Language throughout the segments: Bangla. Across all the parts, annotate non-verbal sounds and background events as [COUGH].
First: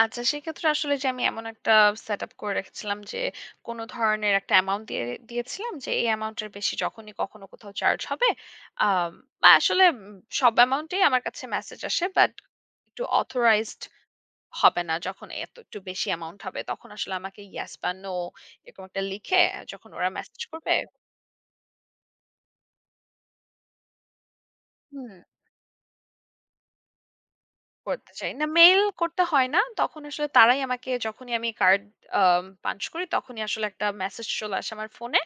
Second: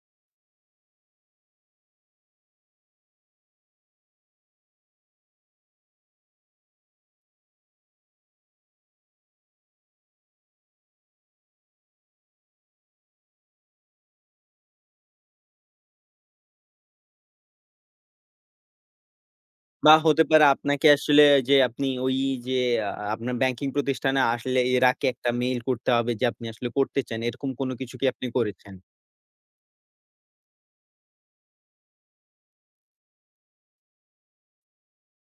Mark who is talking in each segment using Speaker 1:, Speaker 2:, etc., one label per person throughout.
Speaker 1: আচ্ছা, সেক্ষেত্রে আসলে যে আমি এমন একটা সেটআপ করে রেখেছিলাম যে, কোনো ধরনের একটা অ্যামাউন্ট দিয়ে দিয়েছিলাম যে, এই অ্যামাউন্ট এর বেশি যখনই কখনো কোথাও চার্জ হবে। আম আসলে উম সব অ্যামাউন্টই আমার কাছে মেসেজ আসে বাট, একটু অথরাইজড হবে না। যখন এত একটু বেশি অ্যামাউন্ট হবে। তখন আসলে আমাকে ইয়েস বা নো এরকম একটা লিখে, যখন
Speaker 2: বা
Speaker 1: ওরা
Speaker 2: হতে
Speaker 1: মেসেজ
Speaker 2: পারে
Speaker 1: করবে
Speaker 2: আপনাকে আসলে যে আপনি ওই যে আ আপনার ব্যাংকিং প্রতিষ্ঠানে আসলে এর আগে
Speaker 1: হুম।
Speaker 2: একটা মেইল করতে হবে যে, আপনি আসলে করতে চান। এরকম কোন কিছু কি
Speaker 1: করতে
Speaker 2: আপনি
Speaker 1: চাই। না,
Speaker 2: করেছেন?
Speaker 1: মেইল করতে হয় না। তখন আসলে তারাই আমাকে যখনই আমি কার্ড আম পাঞ্চ করি তখনই আসলে একটা মেসেজ চলে আসে আমার ফোনে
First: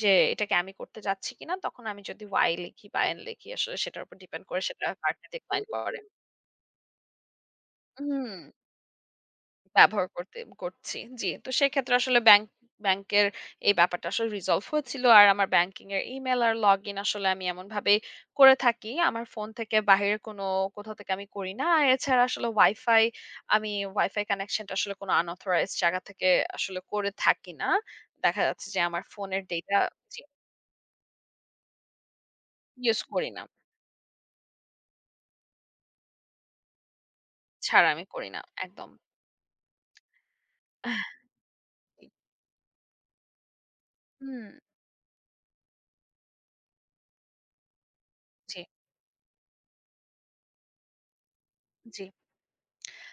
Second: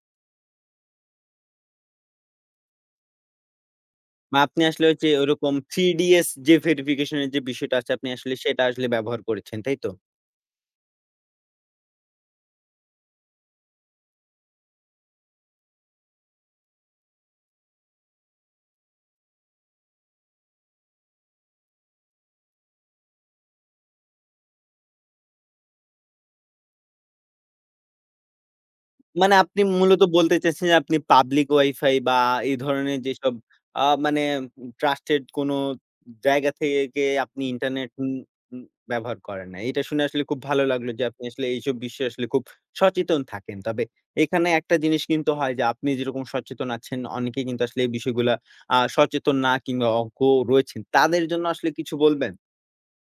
Speaker 1: যে, "এটাকে আমি করতে যাচ্ছি কিনা?" তখন আমি যদি Y লিখি বা N লিখি আসলে সেটার উপর
Speaker 2: বা
Speaker 1: ডিপেন্ড করে,
Speaker 2: আপনি
Speaker 1: সেটা
Speaker 2: আসলে হচ্ছে
Speaker 1: কার্ডটা
Speaker 2: ওরকম
Speaker 1: ডিপেনড করে।
Speaker 2: 3DS যে ভেরিফিকেশন এর যে বিষয়টা আছে, আপনি আসলে
Speaker 1: হুম।
Speaker 2: সেটা আসলে ব্যবহার করেছেন। তাইতো?
Speaker 1: ব্যবহার করতে করছি। জ্বি। তো সেক্ষেত্রে আসলে ব্যাংক ব্যাংকের এই ব্যাপারটা আসলে রিজলভ হয়েছিল। আর আমার ব্যাংকিং এর ইমেইল আর লগইন আসলে আমি এমনভাবে করে থাকি। আমার ফোন থেকে বাইরে কোনো, কোথাও থেকে আমি করি না। আর এছাড়া আসলে ওয়াইফাই, আমি ওয়াইফাই কানেকশন টা আসলে কোনো আনঅথরাইজড জায়গা থেকে আসলে করে থাকি না। দেখা যাচ্ছে যে আমার
Speaker 2: মানে
Speaker 1: ফোনের
Speaker 2: আপনি
Speaker 1: ডাটা
Speaker 2: মূলত
Speaker 1: জি।
Speaker 2: বলতে চাইছেন যে, আপনি পাবলিক ওয়াইফাই বা এই ধরনের
Speaker 1: ইউজ করি
Speaker 2: যেসব
Speaker 1: না।
Speaker 2: আ মানে, ট্রাস্টেড কোনো জায়গা থেকে আপনি
Speaker 1: ছাড়া
Speaker 2: ইন্টারনেট
Speaker 1: আমি
Speaker 2: উম
Speaker 1: করি না।
Speaker 2: উম
Speaker 1: একদম।
Speaker 2: ব্যবহার করেন না। এটা শুনে আসলে খুব ভালো লাগলো যে,
Speaker 1: [CHUCKLES]
Speaker 2: আপনি আসলে এইসব বিষয়ে আসলে খুব সচেতন থাকেন। তবে এখানে
Speaker 1: হুম।
Speaker 2: একটা জিনিস কিন্তু হয় যে, আপনি যেরকম সচেতন আছেন অনেকেই কিন্তু আসলে এই বিষয়গুলা,
Speaker 1: জি।
Speaker 2: আ সচেতন না কিংবা অজ্ঞ রয়েছেন। তাদের জন্য আসলে কিছু
Speaker 1: জি।
Speaker 2: বলবেন?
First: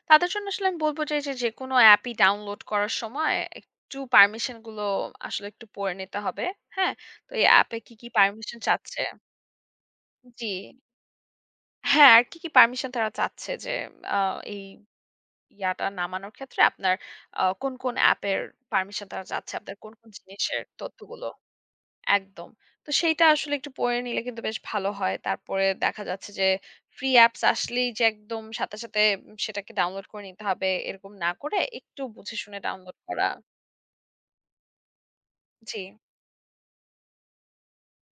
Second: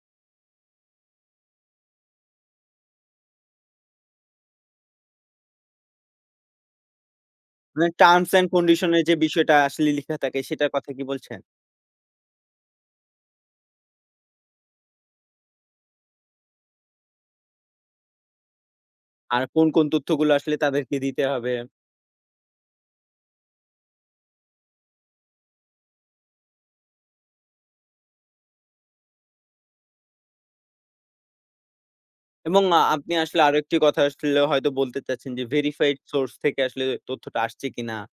Speaker 1: তাদের জন্য আসলে আমি বলব যে, যে যেকোনো এ্যাপই ডাউনলোড করার সময়, একটু পারমিশন গুলো আসলে একটু পড়ে নিতে হবে। হ্যাঁ? তো এই এ্যাপে
Speaker 2: মানে
Speaker 1: কি, কি
Speaker 2: টার্মস অ্যান্ড
Speaker 1: পারমিশন
Speaker 2: কন্ডিশন
Speaker 1: চাচ্ছে
Speaker 2: এর যে বিষয়টা আসলে লিখা থাকে
Speaker 1: জি।
Speaker 2: সেটার কথা কি বলছেন?
Speaker 1: হ্যাঁ, আর কি, কি পারমিশন তারা চাচ্ছে যে, আ এই ইয়াটা নামানোর ক্ষেত্রে আপনার আ কোন, কোন অ্যাপের পারমিশন তারা
Speaker 2: আর
Speaker 1: চাচ্ছে।
Speaker 2: কোন
Speaker 1: আপনার
Speaker 2: কোন
Speaker 1: কোন,
Speaker 2: তথ্য
Speaker 1: কোন
Speaker 2: গুলো আসলে
Speaker 1: জিনিসের
Speaker 2: তাদেরকে দিতে
Speaker 1: তথ্যগুলো
Speaker 2: হবে?
Speaker 1: একদম। তো সেইটা আসলে একটু পড়ে নিলে কিন্তু বেশ ভালো হয়। তারপরে দেখা যাচ্ছে যে, ফ্রি অ্যাপস আসলেই যে একদম সাথে, সাথে সেটাকে ডাউনলোড করে নিতে হবে। এরকম না করে, একটু বুঝেশুনে
Speaker 2: এবং
Speaker 1: ডাউনলোড
Speaker 2: আপনি
Speaker 1: করা।
Speaker 2: আসলে আরেকটি কথা আসলে হয়তো বলতে চাচ্ছেন যে,
Speaker 1: জি।
Speaker 2: ভেরিফাইড সোর্স থেকে আসলে তথ্যটা আসছে কিনা?